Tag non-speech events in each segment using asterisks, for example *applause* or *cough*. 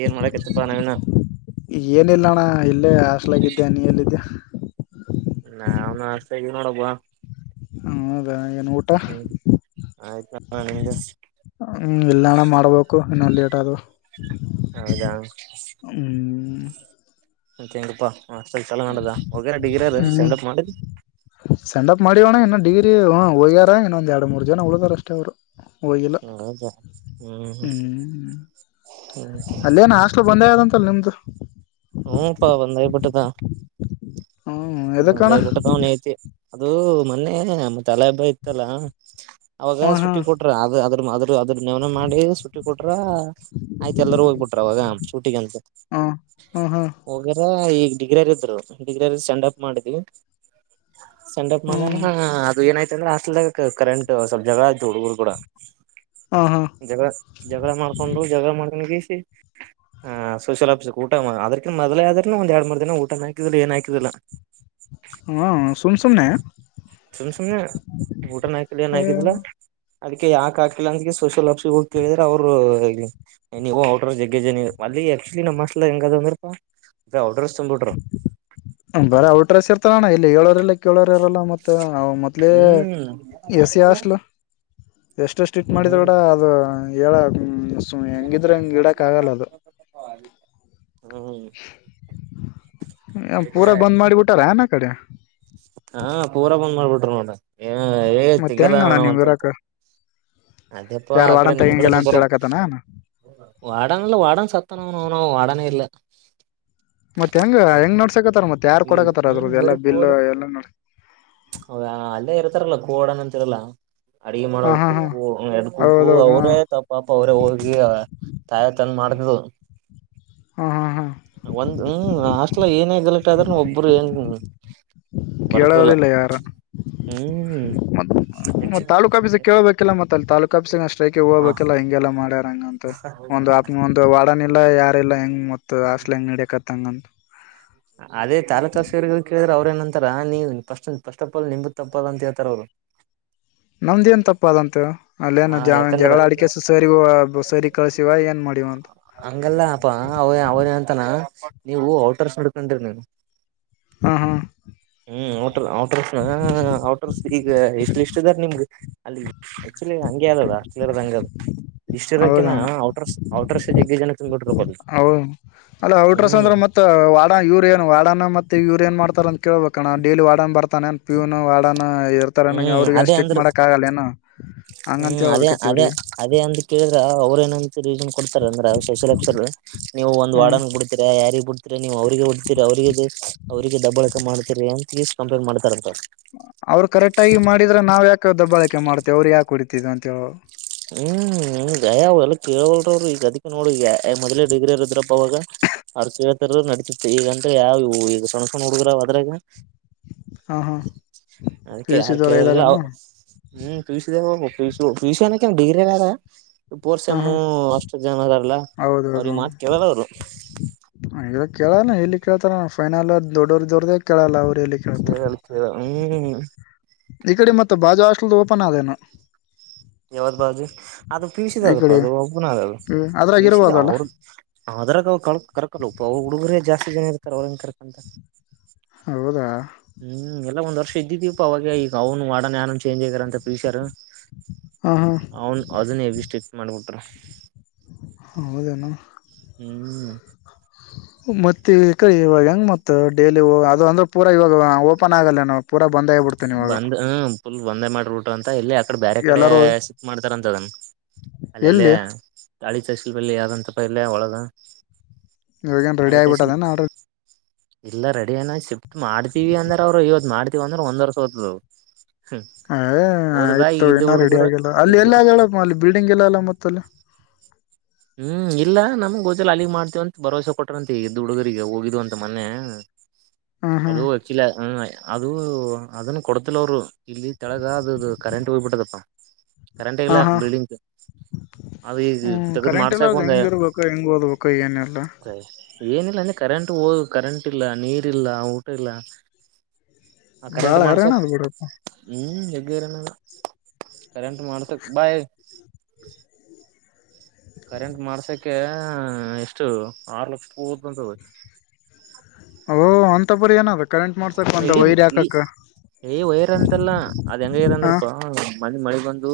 ಏನ್ ಮಾಡಕಪ್ಪ ನ ಏನಿಲ್ಲಣ ಇಲ್ಲೇ ಹಸ್ಲಾಗಿದ್ದ್ಯಾ ನೀ ಎಲ್ಲಿದ್ದ್ಯಾ ನಾವನ್ಸ್ತ ಇದವಿ ನೋಡಬುವ *inaudible* ಹ ಹೌದಾ ಏನು ಊಟ ಹಾ ನಿಗೆ ನನ್ನ ಲೇಟ ಅದು ಹೌದಾ ಹ್ಮ್ ಮೆಂಗಪ್ಪಾಸ್ ಚಲ ನದ ಡಿಗ್ರಿ ಸೆಂಡಪ್ ಮಾಡಿದ ಮಾಡಿಯೋಣ ಇನ್ನು ಡಿಗ್ರಿ ಹ ಒಯ್ಯಾರ ಇನ್ನೊಂದ ಎರಡು ಮೂರು ಜನ ಉಳಿದಾರ ಅಷ್ಟೆ ಅವರು ಹೌದ ಹ್ಮ್ ಹ್ಮ್ ಹ್ಮ ಹ್ಮ ಅಲ್ಲೇನ ಹಾಸ್ಟ್ಲ್ ಬಂದೇ ಆದಂತಲ್ ನಿಮ್ದು ಹ್ಮ ಪಾ ಬಂದಾಗಿಬಿಟ್ಟದ ಹ್ಮ್ ಎದಕ್ಕಣ ಬಂದಾಗಿಬಿಟ್ಟದ ಅವನ ಐತಿ ಅದು ಮೊನ್ನೆ ತಲೆ ಹಬ್ಬ ಇತ್ತಲ್ಲ ಅವಾಗ ಹ್ಮ್ ಸುಟ್ಟಿ ಹ್ಮ್ ಕೊಟ್ರ ಅದು ಅದ ಅದ್ರ ಅದ್ರ ನೆವನ ಮಾಡಿ ಸುಟ್ಟಿ ಕೊಟ್ರ ಆಯ್ತ ಎಲ್ಲಾರೂ ಹೋಗ್ಬಿಟ್ರ ಅವಾಗ ಶೂಟಿಗೆಂತ ಹ್ಮ್ ಹ್ಮ್ ಹ್ಮ್ ಹೋಗಾರ ಈಗ ಡಿಗ್ರಿರ್ಿದ್ರು ಡಿಗ್ರಿರ್ ಸ್ಯಾಂಡ್ಪ್ ಮಾಡಿದ್ವಿ ಸೆಂಡಪ್ ಮಾಡಣ ಹ್ಮ್ ಅದು ಏನಾಯ್ತ ಅಂದ್ರೆ ಅಸ್ಲ್ ಕರೆಂಟ್ ಸ್ವಲ್ ಜಗಳ ಆಯತು ಹುಡುಗರು ಕೂಡ ಹಾ ಹಾ ಜ ಜಗಳ ಮಾಡ್ಕೊಂಡರು ಜಗಳ ಮಾಡನ್ಿ ಹ ಸೋಷಿಯಲ್ ಆಫಿಸ್ ಕಊ ಅದ ಮೊದ್ೇ ಆದ್ರನು ಒಂದ ಎರಡು ಮೂರ್ ದಿನ ಊಟನ ಹಾಕಿದಿಲ್ಲ ಏನ್ ಹಾಕಿದಿಲ್ಲ ಹಾ ಸಮಸುಮನಾ ಸುಮ್ ಸುಮ್ನೆ ಊಟನ ಹಾಕಿಲ್ಲ ಏನ್ ಹಾಕಿದಿಲ್ಲ ಅದಕ್ಕೆ ಯಾಕ ಹಾಕಿಲ್ಲ ಅಂದಗೆ ಸೋಷಿಯಲ್ ಆಪ್ಸಿ ಹೋಗ್ ತಿಳಿದ್ರೆ ಅವರು ನೀವು ಅವ್ರ ಜಗ್ಜ ಅಲ್ಲಿ ಆಕ್ಚುಲಿ ನಮ್ಮ ಅಸ್ ಹೆಂಗ ಅದ ಅಂದ್ರಪ್ಪಾ ಅ ಆರ್ಡರ್ಸ್ ತೊ್ಬಿ್ರರು ಬರ ಔಟ್ರೆಿರ್ತರಾನ್ಣ ಇಲ್ಲ ಏಳೋರೆಲ್ಲ ಕೇಳೋರ್ಾರಲ್ಲ ಮತ್ತ ಮೊದ್ಲೆೇ ಹ್ಮ್ ಎಸ ಅಷ್ಟಲ ಎಷ್ಟು ಸಿಟ್ ಹ್ಮ್ ಮಾಡಿದ್ರ ಕೂಡ ಅದು ಹೇಳ ಸು ಹೆಂಗಿದ್ರೆ ಹಂಗ್ ಇಡಕ್ ಆಗಲ್ಲ ಅದು ಹ್ಮ್ ಪೂರಾ ಐಡಿಯಾ ಬಂದ್ ಮಾಡಿಬಿಟ್ಟಾರ ನ ಕಡೆ ಹಾ ಪೂರಾ ಬಂದ್ ಮಾಡ್ಬಿಟ್ರ ನೋಡ ಏ ಹೇ ಮತ್ ತಗಲ್ಲ ಹೆಂಗಣ್ಣ ನಣ ನೀವ್ ಅಂತಂತ ಇರಕ್ ಅದಪ್ಪಾ ಯಾರ್ ಆ ಕಡೆ ವಾರ್ಡನ್ ನಿಮ್ ತೆಗಂಗಿಲ್ಲ ಕಡೆನ ಅಂತ ಬರ ಹೇಳಕತನ ವಡಾನಲ್ಲ ವಡನ್ ಸತ್ತ ನ ನ ನ ಮಾಡಡಾನೇ ಇರ್ಲ್ಲ ಮತ್ತತ್ ಹೆಂಗ ಹೆಂಗ ನಡ್ಸಕತ್ತಾರ ಮತ್ತ್ತೆ ಯಾರ್ ಈ ಕೊಡಕತ್ತಾರ ಅದ್ರದ್ದ ಎಲ್ಲ ಬಿಲ್ ಎಲ್ಲಾ ನ ಹ ಅಲ್ಲೇ ಇರ್ತಾರಲ್ಲ ಕೋಡನ್ ಅಂತಿರಲ್ಲ ಅಡಗೆ ಮಾಡೋ ಹಾ ಹಾ ಹಾ ಕುಕ್ಕು ಎರಡ್ ಕುಕ್ಕು ಹೌದೌದು ಹಾ ಅವರೇ ತಪಾಪ ಅವರೇ ಹೋಗಿ ತಾಯ ತಂದ ಮಾಡ್ತು ಹಾ ಹಾ ಹಾ ಒಂದು ಹ್ಮ ಅಷ್ಟ ಅಲ ಏನೇ ಗಲೆಕ್ಟ್ ಆದ್ರ ಒಬ್ರು ಏಂಗ ಕಳವಲ್ಲ ಯಾರ ಹ್ಮ್ ಮತ್ತ ಹೆಚ್ಚ ಮತ್ತೆ ತಾಲೂಕ ಅಫಸಕ್ಕೆೇೇಳಬೇಕಲ್ಲ ಮತ್ತ ಅಲ್ಲಿ ತಾಲೂಕ ಅಫೀಸ ಅಷ್ಟೈ ಹ ಹೋಗಬೇಕಲ್ಲ ಹಿಂಗೆಲ್ಲ ಮ ಮಾಡ್ಯಂಗ ಒ ಒಂದು ವಡ ಇಲ್ಲ ಯಾರಲ್ಲಾ ಹೆಂಗ್ ಮತ್ ಆಸ್ಲ್ ಹೆಂಗ್ ಹಡಕ್ತ್ಂಗಂತ ಅದೇ ತಾಲೂಕರ್ ಕೇಳಿದ್ರೆ ಅವರು ನಂತರ ನೀವುಸ್ ಫಸ್ಟ್ ಅಫಲ್ ನಿಂಬುತ್ ತಪ್ಪಲ್ ಅಂತ ಹೇಳ್ತಾರ ಅವರು ನಮ್ದೇನ್ ತಪ್ಪ ಅದಂತ ಹಾ ಅಲ್ಲೇನು ಜಾವನ್ ಯಾಕಂದ್ರ ಜಗಳ ಅಡಿಕಸ ಸರಿ ಸರಿ ಕಳ್ಸಿವ ಏನ್ ಮಾಡಿವಂತ ಹಂಗಲ್ಲ ಅಪಾ ಅವ ಅವನ ಅಂತಾನ ನೀವು ಔಟರ್ಸ್ ನಡ್ಕೊಂಡಿರಿ ನೀನು ಹ್ಮ ಹಾ ಹ್ಮ ಟ ಹಟ್ರಸ್ ಔಟ್ರಸ್ ಈಗ ಇಷ್ಟ ಇದಾರ್ ನಿಮ್ಗೆ ಅಲ್ಲಿ ಆಕ್ಚುಲಿ ಹಂಗೆ ಅದು ಆಸ್ಟ್ರೇಿಯರ್ ಹಂಗದು ಇಷ್ಟ ಇರೋಕ ಹೌದಣ ಔಟರ್ಸ್ ಔಟರ್ಸ್ ಜಗ್ಗೆ ಜನ ತ್ಬ ಬಿಟ್ರ ಹ ಅಲ್ಲ ಔಟ್ರಸ್ ಅಂದ್ರ ಮತ್ತ ವಾಡಾ ಯೂರಿ ನ್ ವಾಡಾನ ಮತ್ತೆ ಯೂರಿ ಏನ್ ಮಾಡ್ತಾರಂತೆ ಕೇಳಳ್ಬೇಕಣ್ಣ ಡೈಲಿ ವಾಡನ್ ಬತಾನ ಏನ್ ಪ್ಯೂನ್ ವಡನ್ ಇರ್ತಾರನ ಹ್ಮ್ ಅವ್ರಗ ಅದೇ ಸ್ಟಿಕ್ ಅಂದ್ರ ಮಾಡಕ್ ಆಗಲ್ಲ ಏ ಹ್ಮ್ ಅದೇ ಅದೇ ಅದೇ ಅಂತ ಕೇಳಿದ್ರ ಅವ್ರ ನ್ ಕೊಡ್ತಾರೆ ಅಂದ್ರೆ ಸ್ಪೆಲ್ ಆರ್ ನೀವು ಒಂದಂದು ಹ್ಮ ವಾರ್ಡನ್ ಬಿಡ್ತೀರ ಯಾರ ಬಿ ನೀವು ಅವ್ರರಿಗೆ ಒಡ್ತೀರಿ ಅವ್ರರಿಗೆ ಅವ್ರರಿಗೆ ದಬ್ಬಾಳಕ ಮಾಡ್ತೀರಿ ಅಂತ ಕಂಪ್ಲೇಂಟ್ ಮಾಡ್ತಾರಂತ ಅವ್ರು ಕರೆಕ್ಟ್ ಆಗಿ ಮಾಡಿದ್ರ ನಾವ್ ಯಾಕೆ ದಬ್ಬಾಳಕೆ ಮಾಡ್ತೇವ ಅವ್ರ ಯಕಕ್ ಹೊಡಿತತಿದ ಅಂತ ಹೇಳ ಹ್ಮ್ ಗಯ ಅವ್ ಎಲ್ಲ ಕೇಳಲ್ರ ಈಗ ಅದಿ ನೋಡಿಗ ಮೊದ್ೇ ಡಿಗ್ರಿ ಇರದ್ರಪ್ಪ ಅವಾಗ ಅರ್ ನಡತಿತ್ತು ಈಗಂದ್ರೆ ಯಾವವು ಈಗ ಸಣ್ಣ ಸಣ್ಣ ಹುಡುಗರು್ ಅದ್ರಾಗ ಹ ಹಾ ಪಿ ಅದಕ್ಕೆ ಯು ಸಿ ಯಾರ ದವ್ರ ಕಲ್ಲ ಇದ್ದಾರೇನು ಹ್ಮ್ ್ಯೂ್ಯೂಷನ್ ಡಿಗ್ರಿ ಅಲ್ಲಾರ ಹ ಹಾ ಪೋರ್ಸಮ್ಮು ಅಷ್ಟು ಜನ ಅದಲ್ಲ ಅವ್ರಿಗೆ ಮಾತ್ ಕೇಳಲ್ಲ ಅವರು ಕೇಳಲ್ಲ ಎಲ್ಲಿ ಕೇಳ್ತಾರ ಫೈನಲ್ ದೊಡ್ಡೋ್ರ ದೊರ್ದ ಕೇಳಲ್ಲ ಅವ್ರ ಎಲ್ಲಿ ಕೇಳ್ತಾರ ಕೇಳಲ್ಲ ಕೇಳ ಹ್ಮ್ ಈ ಕಡೆ ಮತ್ತೆ ಬಾಜಾ ಹಾಸ್ಟೆಲ್ ಓಪನ್ ಆದೇನು ಯಾವದ್ ಬಾಜು ಅದು ಪೀಸಿದ ಅದ ಪ ಕಡೆ ಅದು ಒಬ್ಬನ ಅದ ಅದು ಅದ್ರಾಗ ಷ ಇರ್ಬೋದಲ್ಲ ಅವ್ರ ಆರಾಗ ಅವ ಕರಕಲ್ಲ ಅವ್ರ ಹುಡುಗರೇ ಜಾತಿ ನ ಇರ್ತಾರೆ ಅವ್ರನ್ ಕರ್ಕಂತ ಹೌದಾ ಹ್ಮ್ ಎಲ್ಲಾ ಒಂದ್ ವರ್ಷ ಇದ್ದಿದೀಪ್ಪ ಅವಾಗ ಈಗ ಅವ್ನು ವಾಡನ್ಾನ ಚೇಂಜ್ ಆಗ್ಯಾರ ಅಂತ ಪೀಸರ್ ಹ ಹಾ ಅವನ್ ಅದನ್ನ ಹೆ ಸ್ಟಿಪ್ಸ್ ಮಾಡ್ಬಿಟ್ರ ಹೌದನು ಹ್ಮ್ ಹ ಮತ್ತ ಈ ಕ ಇವಾಗ ಹೆಂಗ ಮ ಡೇಲಿ ಅದು ಅಂದ್ರೆ ಪೂರ ಇವಾಗ ಓಪನ್ ಆಗಲ್ಲ ನ ಪೂರ ಬಂದ್ ಹ ುಲ್ ಬಂದೇ ಮಾಡ್ರಬಟ್ರ ಅಂತ ಎಲ್ಲಿ ಆ ಕಡೆ ಬೇರೆ ಕಡೆ ಎಲ್ಲಾರೂ ಸಿಕ್ ಮಾಡ್ತಾರಂತದನ್ ಅಲ್ಲಲ್ಲೇ ಎಲ್ಲಿ ಗಾಳಿ ಚಲ್ ಬಲ್ಲಿ ಯಾವ್ದಂತ ಅ ಇಲ್ಲ ಅವಳದಾ ಇವಾಗ ಏನ್ ರೆಡಿ ಆಗಿಬಿು ಅದೇ ಆ ಇಲ್ಲ ರೆಡಿ ಏನ ಶಿಫ್ಟ್ ಮಾಡ್ತೀವಿ ಅಂದ್ರ ಅವ್ರು ಇವತ್ತು ಮಾಡ್ತೀವ ಅಂದ್ರೆ ಒಂದ್ ವರ್ಷ ಹೋದ್ತ್ ಆಯ್ತು ಏನ ರೆಡಿ ಹುಡುಗರು ಆಗಲ್ಲ ಅಲ್ಲಿ ಇದ್ದ ಎಲ್ಲ ಆ ಹೇಳಪ್ಪ ಅಲ್ಲಿ ಬಿಲ್ಡಿಂಗ್ ಎಲ್ಲ ಅಲ್ಲ ಮತ್ತ ಅಲ್ಲಿ ಹ್ಮ್ ಇಲ್ಲ ನಮ್ಗ್ ಗೋಜಲ್ ಅಲ್ಲಿಗ್ ಮಾಡ್ತೇವಂತ ಭರವಸೆ ಕೊಟ್ರಂತೆ ಈಗ ದುಡುಗರಿಗೆ ಹೋಗಿದ್ದ್ ಅಂತ ಮೊನ್ನೆ ಹ್ಮ್ ಹ್ಮ್ ಅದು ವಕಲ ಹ ಅದು ಅದನ್ನು ಕೊಡ್ತಿಲ್ಲ ಅವರು ಇಲ್ಲಿ ತೆಳಗ ಅದದು ಕರೆಂಟ್ ಹೋಗ್ಬಿಟ್ಟದಪ್ಪಾ ಕರೆಂಟ್ ಹಾ ಆಗಲ್ಲ ಹಾ ಬಿಲ್ಡಿಂಗ್ ಅದು ಈ ಹ್ಮ್ ಕರೆಂಟ್ ಎಲ್ಲ ಅದು ಹೆಂಗ ಇರ್ಬೇಕ ಹೆಂಗ್ ಓದ್ಬೇಕ ಏನೆಲ್ಲ ಏನಿಲ್ಲ ಅಂದ್ರೆ ಕರೆಂಟ್ ಹೋದ ಕರೆಂಟ್ ಇಲ್ಲ ನೀರ್ ಇಲ್ಲ ಊಟ ಇಲ್ಲ ಹ ಕರೆಂಟ್ ಬಾಳ ಹೈರಾಣ ಮಾಡ್ಸತ್ ಅದ್ ಬಿಡಪ್ಪ ಹ್ಮ್ ಕರೆಂಟ್ ಮಾಡ್ತಕ್ ಬಾಯ ಕರೆಂಟ್ ಮಾಡ್ಸಕ ಎಷ್ಟು ಆರು ಲಕ್ಷ ಪೂದಂತದ ಓಹ ಅಂಥ ಪುರಿ ಏನಾಗುತ್ತೆ ಮ ಇಡೀ ಇೀ ಏ್ ವೈರ್ ಅಂತೆಲ್ಲ ಅದ ಹೆಂಗ ಇದ ಹಾ ಅಂದ್ರಪ್ಪಾ ಮ ಮ ಒಂದು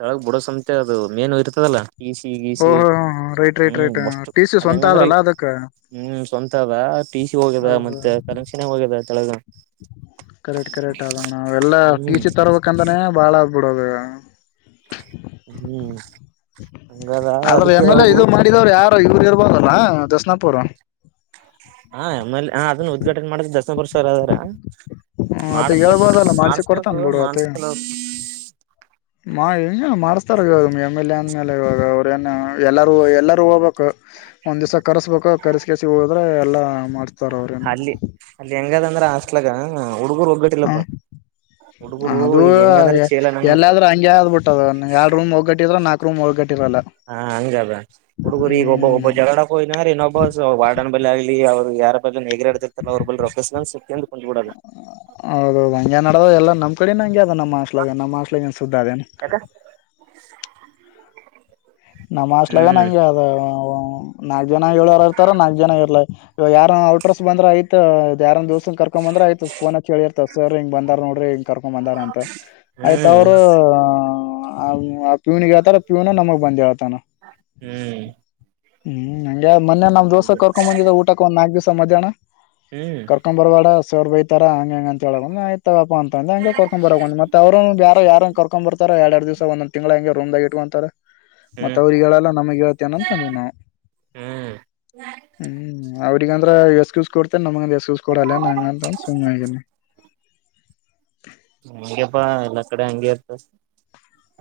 ತಳಗ್ ಬಿಡೋಸಂತೆ ಅದು ಮೇನು ಇರ್ತದಲ್ಲ ಈಸಿ ಗೀಸಿ ಹ ರೈಟ್ ರೈಟ್ ಹ್ಮ್ ರೈಟ್ ಒಷ್ಟು ಟಿ ಸಿ ಅದ್ ಸ್ವಂತ ಹೆಂಗಂದ್ರಿ ಆದದಲ್ಲ ಅದಕ್ ಹ್ಮ್ ಸ್ವಂತ ಅದ ಟಿ ಸಿ ಹೋಗಿದೆ ಹೌದು ಮತ್ತೆ ಕನೆಕ್ಷನ್ೇ ಹೋಗ್ಯಿದೆ ತಳಗ ಕರೆಕ್ಟ್ ಕರೆಕ್ಟ್ ಆದೋಣ ಎಲ್ಲ ಹ್ಮ್ ಟೀಚಿ ತರ್ಬೇಕ ಅಂದಾನೆ ಬಾಳ ಬಡದ ಹ್ಮ್ ಹಂಗಾದಾ ಅದಕ್ಕೆ ಅವರು ಇವರು ಇರ್ಬೋದಲ್ಲಾ ದಶನಾಪುರ್ ಹಾ ಎಮಲ್ಲಿ ಹ ಅದನ್ನು ಉದ್ಘಾಟನೆ ಮಾಡಿದ ದಸನ ವರ್ಷ ಸರ್ ಅದರ ಆತಗ್ ಮಾಡಸ್ಬೇಕ ಹೇಳ್ಬೋದಲ್ಲ ಮಾಡ್ಸಿ ಕೊಡ್ತಾನ ಮಾಡಸ್ಬೇಕು ಬಿಡು ಆತ ಮಾಡಸ್ *inaudible* ಮಾ ಹಿಂಗೆ ಮಾಡಿಸ್ತಾರೆ ಇವಾಗ ಎಮ್ ಎಲ್ ಎ ಅಂದಮೇಲೆ ಇವಾಗ ಅವ್ಏನು ಎಲ್ಲರೂ ಎಲ್ಲರೂ ಹೋಗ್ಬೇಕು ಒಂದ್ ದಿವಸ ಕರ್ಸ್ಬೇಕು ಕರ್ಸಿ ಕಸಿ ಹೋದ್ರೆ ಎಲ್ಲಾ ಮಾಡ್ತ ಅಲ್ಲಿ ಅಲ್ಲಿ ಹೆಂಗದ ಅಂದ್ರ ಹಸ್ಲಗ ಹುಡುಗರು ಒಗ್ಗಟ್ಟಿಲ್ಲಪ್ಪ ಹುಡುಗರು ಈಗ ಹೆಂಗಂದ್ರ ಚೇಲ ನನ್ ಮಕ್ಳು ಅದುಎಲ್ಲಾದ್ರೂ ಹಂಗೆ ಆದ್ಬಿಟ್ಟದ ಎರಡ್ ರೂಮ್ ಒಗಟ್ಟಿದ್ರ ನಾ ಹಾ ಹಂಗದ ಹುಡುಗರು ಈಗ ಒಬ್ಬ ಹ್ಮ್ ಒಬ್ಬ ಜಗಡಕ್ಕ ಹೋಗನ್ರ ಇನ್ನೊಬ್ಬ ವಾರ್ಡನ್ ಬಲ್ಲಿ ಆಗ ಲ್ಲಿ ಅವ್ರು ಯಾರ ಬ ಹೇಗರಾಡ್ತಿರ್ತಾರ ಅವ್ರ ಬ ರೊಕ್ಕಸ ಸಕ್ತಿ ಅಂತ ಕುಂದ್ಬಿಡಲ್ಲ ನಮ್ಮ ಕಡೆ ನಗೆ ಅದ ನ ಮಾಸ್ ನ ಮಾಸ್ ಸುದ್ದಾ ದ ಯಾಕ ನಮ್ಮ ಸ್ಲಗ ಹ್ಮ್ ಲಗಾನಗೆ ಯದ ನಾಲ್ಕ್ ಜನ ಹೇಳೋರ ಇರ್ತಾರ ನಾಲ್ಕ್ ಜನ ಇರ್ಲ ಯಾರ ಔಟ್ರಸ್ ಬಂದ್ರ ಆಯತ ಯಾರಂದ ಕರ್ಕೊ ಬಂದ್ರ ಆಯ್ತಕೇಳಿರ್ತ ಸರ್ ಹಿಂಗ ಬಂದ ನೋಡ್ರಿ ಕರ್ಕೊ ಬಂದಾರ ಅಂತ ಆಯ್ತ ಹ್ಮ್ ಅವರು ಹ ಆ ಪ್ಯೂನಿಗೆ ಹಳ್ತಾರ ಪೀೂನ ನಮಗ್ ಬಂದ ಆತಾನ ಹ್ಮ್ ಹ್ಮ್ ಹಂಗೆ ಮೊ ನಮ್ ಹ್ಮ್ ದೋಸೆ ಕರ್ಕೊಂಡ್ ಬಂದಿದ್ದ ಊಟ ಒ ನಾಕಕ್ ದಿವಸ ಮಧ್ಯಾಹ್ನ ಹ್ಮ್ ಕರ್ಕಂಬ ಬರ್ವಾಡ ಸೋರ್ ಬೈತಾರ ಹಂಗ ಹೆಂಗ ಅಂತ ಹೇಳ ಆಯ್ತ ಅಂದ ಹಂಗೆರ್ಕೊಂಡೊ ಬರ್ ಮತ್ತ ಅವರು ಬಾರ ಯಾರ ಕಕೊ ಬರ್ತೋ ಎಡು ದಿವ್ಸ ಒಂದ್ ತಿಂಗಳಂ ರೂಮ್ ನಗಇಅಂತಾರೆ ಮತ್ತ ಅವ್ರಗ್ ಹೇಳಲ್ಲ ನಮಗ್ ಹೇಳ್ತೇನಂತ ಅಂದಿವವಿ ನಾವು ಹ್ಮ್ ಹ್ಮ್ ಅವ ಈಗಂದ್ರ ಎಸ್ಸ್ ಕೊಡ್ತೆ ನಮ್ಗೆಂದ ಎಸ್ಕ್ಯೂಸ್ ಕೊಡಲ್ಲ ನಂಗ ಅಂತಂದ ಸುಮ್ಗೇನೆ ಹಂಗೆಪ್ಪಾ ಎಲ್ಲಾ ಕಡೆ ಹಂಗೆ ಇರ್ತ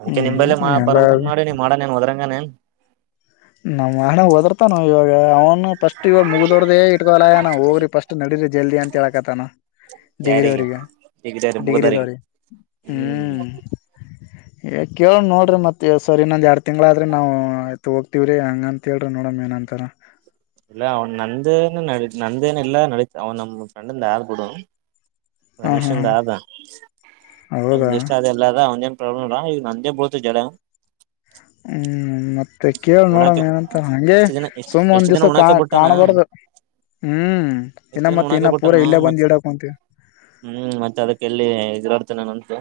ಅಕೆ ನಿಮಲ್ಲ ಹ್ಮ್ ಎಲ್ಲ ಬರ್ಂದ ಮಾಡಿ ನೀ ಮಾಡಣೇನ್ ಹದ್ರಂಗನೇನ್ ನಣಗ್ ಓದರ್ತಾನ ಇವಾಗ ಅವ ಸ್ಟ್ವ ಮುಗ್ದೋಡ್ದೇ ಇಟ್ಕೋನ ಹೋಗ್ರಿ ಫಸ್ಟ್ ನಡಡಿರಿ ಜಲ್ದಿ ಅಂತ ಹೇಳಕತ್ತತನ ಡಿಗ್ರಿ ಯಾರಿಗೆ ಅವ್ರಗ ಡಿಗ್ರಿಯರಿ ಮುಗದರಿಗೆ ಡಿಗ್ರಿದವ್ರಿಗೆ ಹ್ಮ್ ಕೇಳ ನೋಡ್ರಿ ಮತ್ತೆ ಸರ್ ಇನ್ನೊಂದು ಎರಡು ತಿಂಗ್ಳಾದ್ರೆ ನಾವು ಆಯತು ಹೋಗ್ವಿ ವ್ರೇ ಹಂಗ ಅಂತ ಹೇಳ್ರಿ ನೋಡಮ್ ಏನಂತಾರ ಇಲ್ಲ ಅವ್ನ್ ನಂದೇನು ನ ನಂದೇನ ಇಲ್ಲಾ ನಡೀತ ಅವನ್ ನಮ್ಮ್ ಫ್ರೆಂಡ್ಂದ ಆಳ್ ಬಿಡು ಹಾ ರಮೇಶ್ ಹಾ ಹಾ ಅಂದ್ರ ಆದ ಹೌದಾ ನಮಗೆ ಇಷ್ಟ ಅ ಎಲ್ಲದ ಅವನೇನ್ ಪ್ರಲ ಇಲ್ಲಾ ಈಗ ನಂದೇ ಬರುತ ಜಲ ಹ್ಮ್ ಮ ಮತ್ತೆ ಕೇಳ ನೋಡಮ ಏನಂತ ಹಂಗೆ ಎಷ್ಟು ದಿನ ಎಷ್ಟ ಸುಮ್ ಒಂದ್ ಎಷ್ಟು ದಿನ ದಿವ್ಸ ಕಾ ಉಣಾಕ ಬಿಟ್ಟಾನ ಕಾಣ್ಬಾರ್ದ ಹ್ಮ್ ಎಷ್ಟು ಇನ್ನ ದಿನ ಮತ್ತೆ ಉಣಾಕ ಇನ್ನ ಬಿಟ್ಟಾನ ಪೂರ ಇಲ್ಲೇ ಮತ್ ಬಂದ ಎಡಕ್ಂತೀವಿ ಹ್ಮ್ ಮತ್ತೆ ಅದಕ್ಕೆ ಎಲ್ಲಿ ಹೆರುಡ್ತನ ನಂತು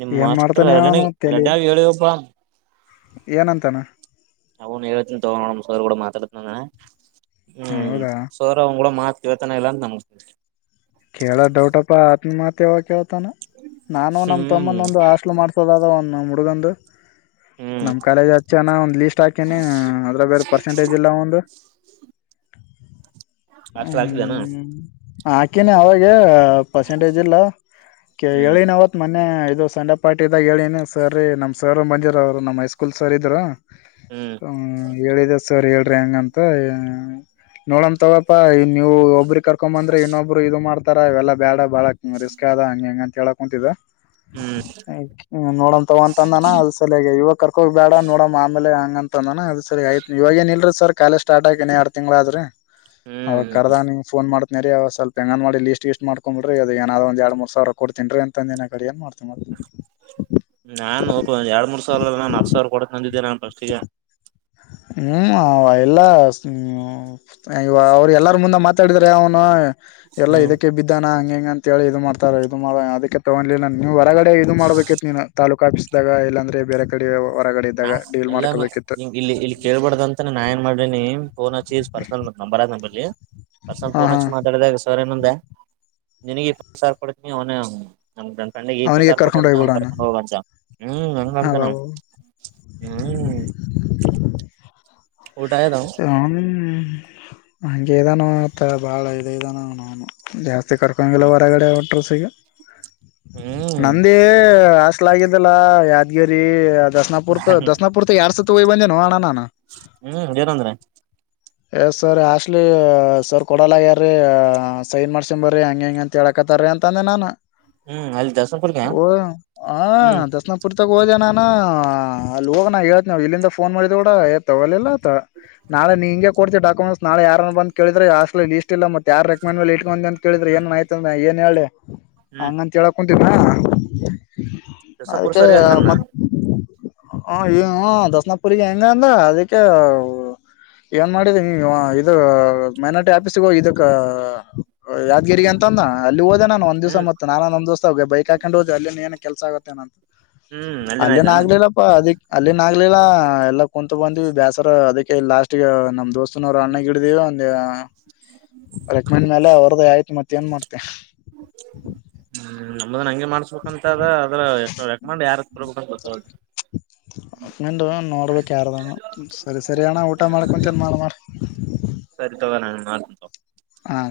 ನಿಮ್ಮ ಏನ್ ಮಾಸ್ತರ್ ಮಾಡ್ತಾನೆ ಎರಡನ ಅವನು ಅಡ ತಲಿ ಹೇಳ ಹಪ್ಪ ಏನಂತಾನ ಅವನು ಹೇಳತನಿ ತಗೋ ನೋಡ ಸರ್ ಕೂಡ ಮಾತಾಡತನ ನಾನ ಹ್ಮ್ ಹೌದಾ ಸೋರ ಅವ ಕೂಡ ಮಾತವೆತನ ಇಲ್ಲಾ ನಮ್ ಕೇಳ ದೌಟಪ್ಪ ಅತ್ ಮಾತ್ ಯಾವ ಕ ನ ನಾನು ನಮ ಹ್ಮ್ ತಮ್ಮನ ಒಂದು ಹಾಸ್ಲ್ ಮಾಡ್ಸೋದದ ಒನ್ ಮುಡುಗಂದು ಹ್ಮ್ ನಮ್ ಕಾಲೇಜ್ ಹಚ್ಚನ ಒಂದ್ ಲೀಸ್ ಹಾಕೇನಿ ಅದ್ರ ಬೇರೆ ಪರ್ಸೆಂಟೇಜ್ ಇಲ್ಲ ಒಂದು *unintelligible* ಹಷ್ಟಲ ಹಾಕ್ತಿದ್ದನಾ ಆಕಿನಿ ಅವಾಗ ಪರ್ಸೆಂಟೇಜ್ ಇಲ್ಲ ಹ್ಮ್ ಹೇಳಿನ ಅವತ್ ಮ ಇ ಇದು ಸಂಡೇ ಪಾರ್ಟಿ ಇದಾಗ ಹೇಳನಿ ಸರ್ ರೀ ನಮ್ಮ್ ಸರ್ ಬಂದಿರ ಅವರು ನಮ್ಮ ಹೈಸ್ಕೂಲ್ ಸರ್ ಇದರು ಹ್ಮ್ ಹ್ಮ ಹೇಳಿದೆ ಸರ್ ಹೇಳ ಹೆಂಗಂತ ನೋಡ ತಗಪ್ಪಾ ನೀವು ಒಬ್ರ ಕರ್ಕೊ ಬಂದ್ರೆ ಇನ್ನೊಬ್ಬ ಇದು ಮಾಡ್ತಾರ ಇವೆಲ್ಲ ಬ್ಯಾಡ ಬಾಳ ರಿಸ್ಕ್ ಅದ ಹಂಗ ಹೆಂಗ ಅಂತ ಹೇಳಕ್ ಕುಂತಿದ್ದ ಹ್ಮ್ ನೋಡಂ ತಗೊಂತಂದಾನ ಅಲ್ ಸಲಯಗ ಇವಾಗ ಕರ್ಕೋಬೇಡ ನೋಡ ಆಮೇಲೆ ಹಂಗಂತ ಅದು ಸರಿ ಆಯತ್ವ ಏನ್ ಇಲ್ರಿ ಸರ್ ಕಾಲೇಜ ಸ್ಟಾರ್ಟ ಆಕಿನನ್ ಎರಡ್ ತಿಂಗಳಾದ್ರೀ ಹ್ಮ್ ಅವಾಗ ಕರ್ದ ನಿಮ್ ಫೋನ್ ಮಾಡತನ ರೀ ಅವ ಸ್ವಲ್ಪ ಹೆಂಗನ್ ಮಾಡಿ ಲೀಸ್ ಇೀಸ್ ಮಾಡ್ಕೊಂಡಂಬ್ರ ಅ ಏಾದ್ ಒಂದ ಎರ ಮೂ ಸಾವರ ಕೊಡ್ತನ್ಿ ಅಂತಂದಏ ಅಡಏನ್ ಮಾಡ ನಾು ಎರಡ್ ಮೂರ್ ಸಾವಿರಲ್ಲ ನಾನು ಹತ್ತು ಸಾವಿರ ಕೊಡಂದಿದ್ದೇನೆ ನ ಬಷ್ಟತಾ ಹ್ಮ್ ಎಲ್ಲ್ಮ್ಮ ಅವರು ಎಲ್ಲಾರ ಮುಂದೆ ಮತ್ತ ಮಾತಾಡಿದ್ರೆ ಅವನು ಎಲ್ಲ ಹ್ಮ್ ಇದಕ್ಕೆ ಬಿದ್ದಾನ ಹಂಗ ಹೆಂಗಂತ ಹೇಳಿ ಇದು ಮಾಡ್ತಾರ ಇದು ಮಾಡ ಅದಕ್ಕೆ ತಗೊಂಡ್ಿಲ್ಲ ನೀವು ಹೊರಗಡೆ ಇದು ಮಾಡ್ಬೇಕಿತ್ ನೀನು ತಾೂಕ ಆಫೀಸ್ದಾಗ ಇಲ್ಲಾಂದ್ರೆ ಬೇರೆ ಕಡೆ ನಾ ಹೊರಗಡೆಿದ್ದಾಗ ಡೀಲ್ ಎಲ್ಲ ಮಾಡ್ಕೋಬೇಕಿತ್ತು ಇಲ್ಲಿ ಇಲ್ಲಿ ಕೇಳ್ಬಾರ್ದ ಅಂತ ನಾನ್ ಏನ್ ಮಾಡ್ರೀನಿ ಫೋನ್ ಹಚ್ಚಿ ಪರ್ನಲ್ ನಂಬರ್ ಅ ನಂಬರ್ಲ್ಲಿ ಪರ್ಸನಲ್ ಹ ಫೋನ್ ಹಾ ಹಚ್ಚಿ ಮಾತಾಡಿದಾಗ ಸರ್ ಏನೊಂದೆ ನಿನಗೆ ಸ ಪಡತ ನೀ ಒ ನಮ್ ನನ್ ಫೆಂಡಿಗೆ ಇಪ್ಪತ್ತು ಅವನಿಗೆ ಸಾವಿ ರೂಪಾಯಿ ಕರ್ಕೊಂಡ್ ಕೊತಿನನೆ ನಮ್ ಹೋಗ್ಬಿಡಣ ಕರ್ಕೊಂಡ್ ಹೋಗಂತ ಹ ಹಂಗ ಹ ಅಂತ ನಾವವು ಬಾಬು ಹ್ಮ್ ಊಟ ಆಯದ ಹ ಹಗೆ ಇದಾನ ಆ ಬಾಳ ಇದ ಇದ ನ ಜಾಸ್ತಿ ಕರ್ಕೊಂಡಂಗಿಲ್ಲ ಹ್ಮ್ ಹೊರಗಡೆ ಅ ಹ್ಮ್ ನಂದಿಯ ಕಾಸ್ಲ ಆಿದ್ದಲ್ಲಾ ಯಾದಗಿರಿ ದಸನಾಪುರ್ತ್ ದಸನಾಪುರ್ತ್ ಎರಡ್ ಸತ ಹೋಗಿ ಬಂದೆ ನೋ ಅಣಾನ ಹ ಹ್ಮ್ ಏನಂದ್ರೆ ಎ ಸರ್ ಆಸ್ಲಿ ಸರ್ ಕೊಡಲ್ಲಗ್ಯಾರೀ ಸೈನ್ ಮಾಡ್ಸ ಬರ್ರಿ ಹಂಗ ಹೆಂಗ ಅಂತ ಹೇಳಕ್ ಕತಾರಿ ಅಂತ ಅಂದೆ ನಾನು ಹ್ಮ್ ಅಲ್ಲಿ ದಸಪುರ್ಗ ಓ ಹ ಹ್ಮ್ ದರ್ಸನ ಪೂರ್ತಿ ತ್ತ ಹೋದೆನಾನ ಅಲ್ಲಿ ಹೋಗ ನೇಳ್ತಿ ನವು ಇಲ್ಲಿಂದ ಫೋನ್ ಮಾಡಿದ ಕೂಡ ಏ ತಗೊಲಿಲ್ಲ ತ ನಾಳೆ ಹಂ ಕೊಡ್ತೀ ಡಾಕಮೆಂಟ್ಸ್ಾಳೆ ಯಾರ ಬಂದು ಕೇಳಿದ್ರೆ ಆಲ್ಲಿ ಲಿಸ್ಟ ಇಲ್ಲತ್ತೆ ಯಾರ್ ರೆಕ್ಮ ಮಲೆ ಇಟ್ಕೊಂಡೆ ಅಂತ ಕೇಳಿದ್ರ ಏನ್ ಆ್ತಂದ ಏನ್ ಹೇಳಿ ಹ್ಮ್ ಹಂಗಂತ ಹೇಳಕ ದಸಪುರ್ ಅದಕ್ಕೆ ಸರಿ ಹಂಗನ್ನ ಮ ಹ ಈ ದಸನಪುರಿಗ ಹೆಂಗ ಅಂದ ಅದಕ್ಕೆ ಹ ಏನ್ ಮಾಡಿದ ಇದು ಮೈನಾಟಿ ಆಫೀಸ್ಗೆ ಹೋಗ ಇದಕ್ಕ ಯಾದಗಿರಿ ಅಂತ ಅಂದ ಅಲ್ಲಿ ಹೋದೆ ನಾನು ಒಂದ ದಿವ್ಸ ಹ್ಮ್ ಮತ್ತ ನಾನಂದ ಒಂದ್ ದಿವಸ ಬೈಕ್ ಹಾಕೊಂಡ ಹೋಗ ಅಲ್ಲಿ ಏನ್ ಕೆಲಸ ಆುತ್ತೆ ಹ್ಮ್ ಅಲ್ಲಿನ ಆಯ್ತಾನ ಆಗ್ಲಿಲ್ಲಪ್ಪ ಅದಿಕ್ ಅಲ್ಲಿನ ಆಗ್ಲಿಲ್ಲ ಎಲ್ಲ ಕುೂಂತು ಬಂದ್ವಿ ಬೇಸ್ ರ ಅದಕ್ಕೆ ಲಾಸ್ಟ್ಗ ನಮ್ ದೋಸ್ತನವರು ಅಣ್ಣಿಡಿದಿವವ ಒಂದ ರೆಕಮೆಂಡ್ ಮ್ಯಲೆ ಅವರ್್ದ ಆಯ್ತು ಮತ್ತ ಏನ್ ಮಾಡ್ತೆ ನ ಹಂಗೆ ಮಾಡಸ್ಬೇಕಂತ ಅದ ಅದ ರೆಕಂಡ್ ಯಾರ ಬರ್ಬೇಕಂತ ಗೊತ್ತ ನೋಡ್ಬೇಕ ಯಾರದ ಸರಿ ಸರಿ ಅಣ್ಣ ಊಟ ಮಾಡಕ ಮುಂಚನ್ ಮಾಡ ಮಾಡ ಸರಿ ಹಾ ಆ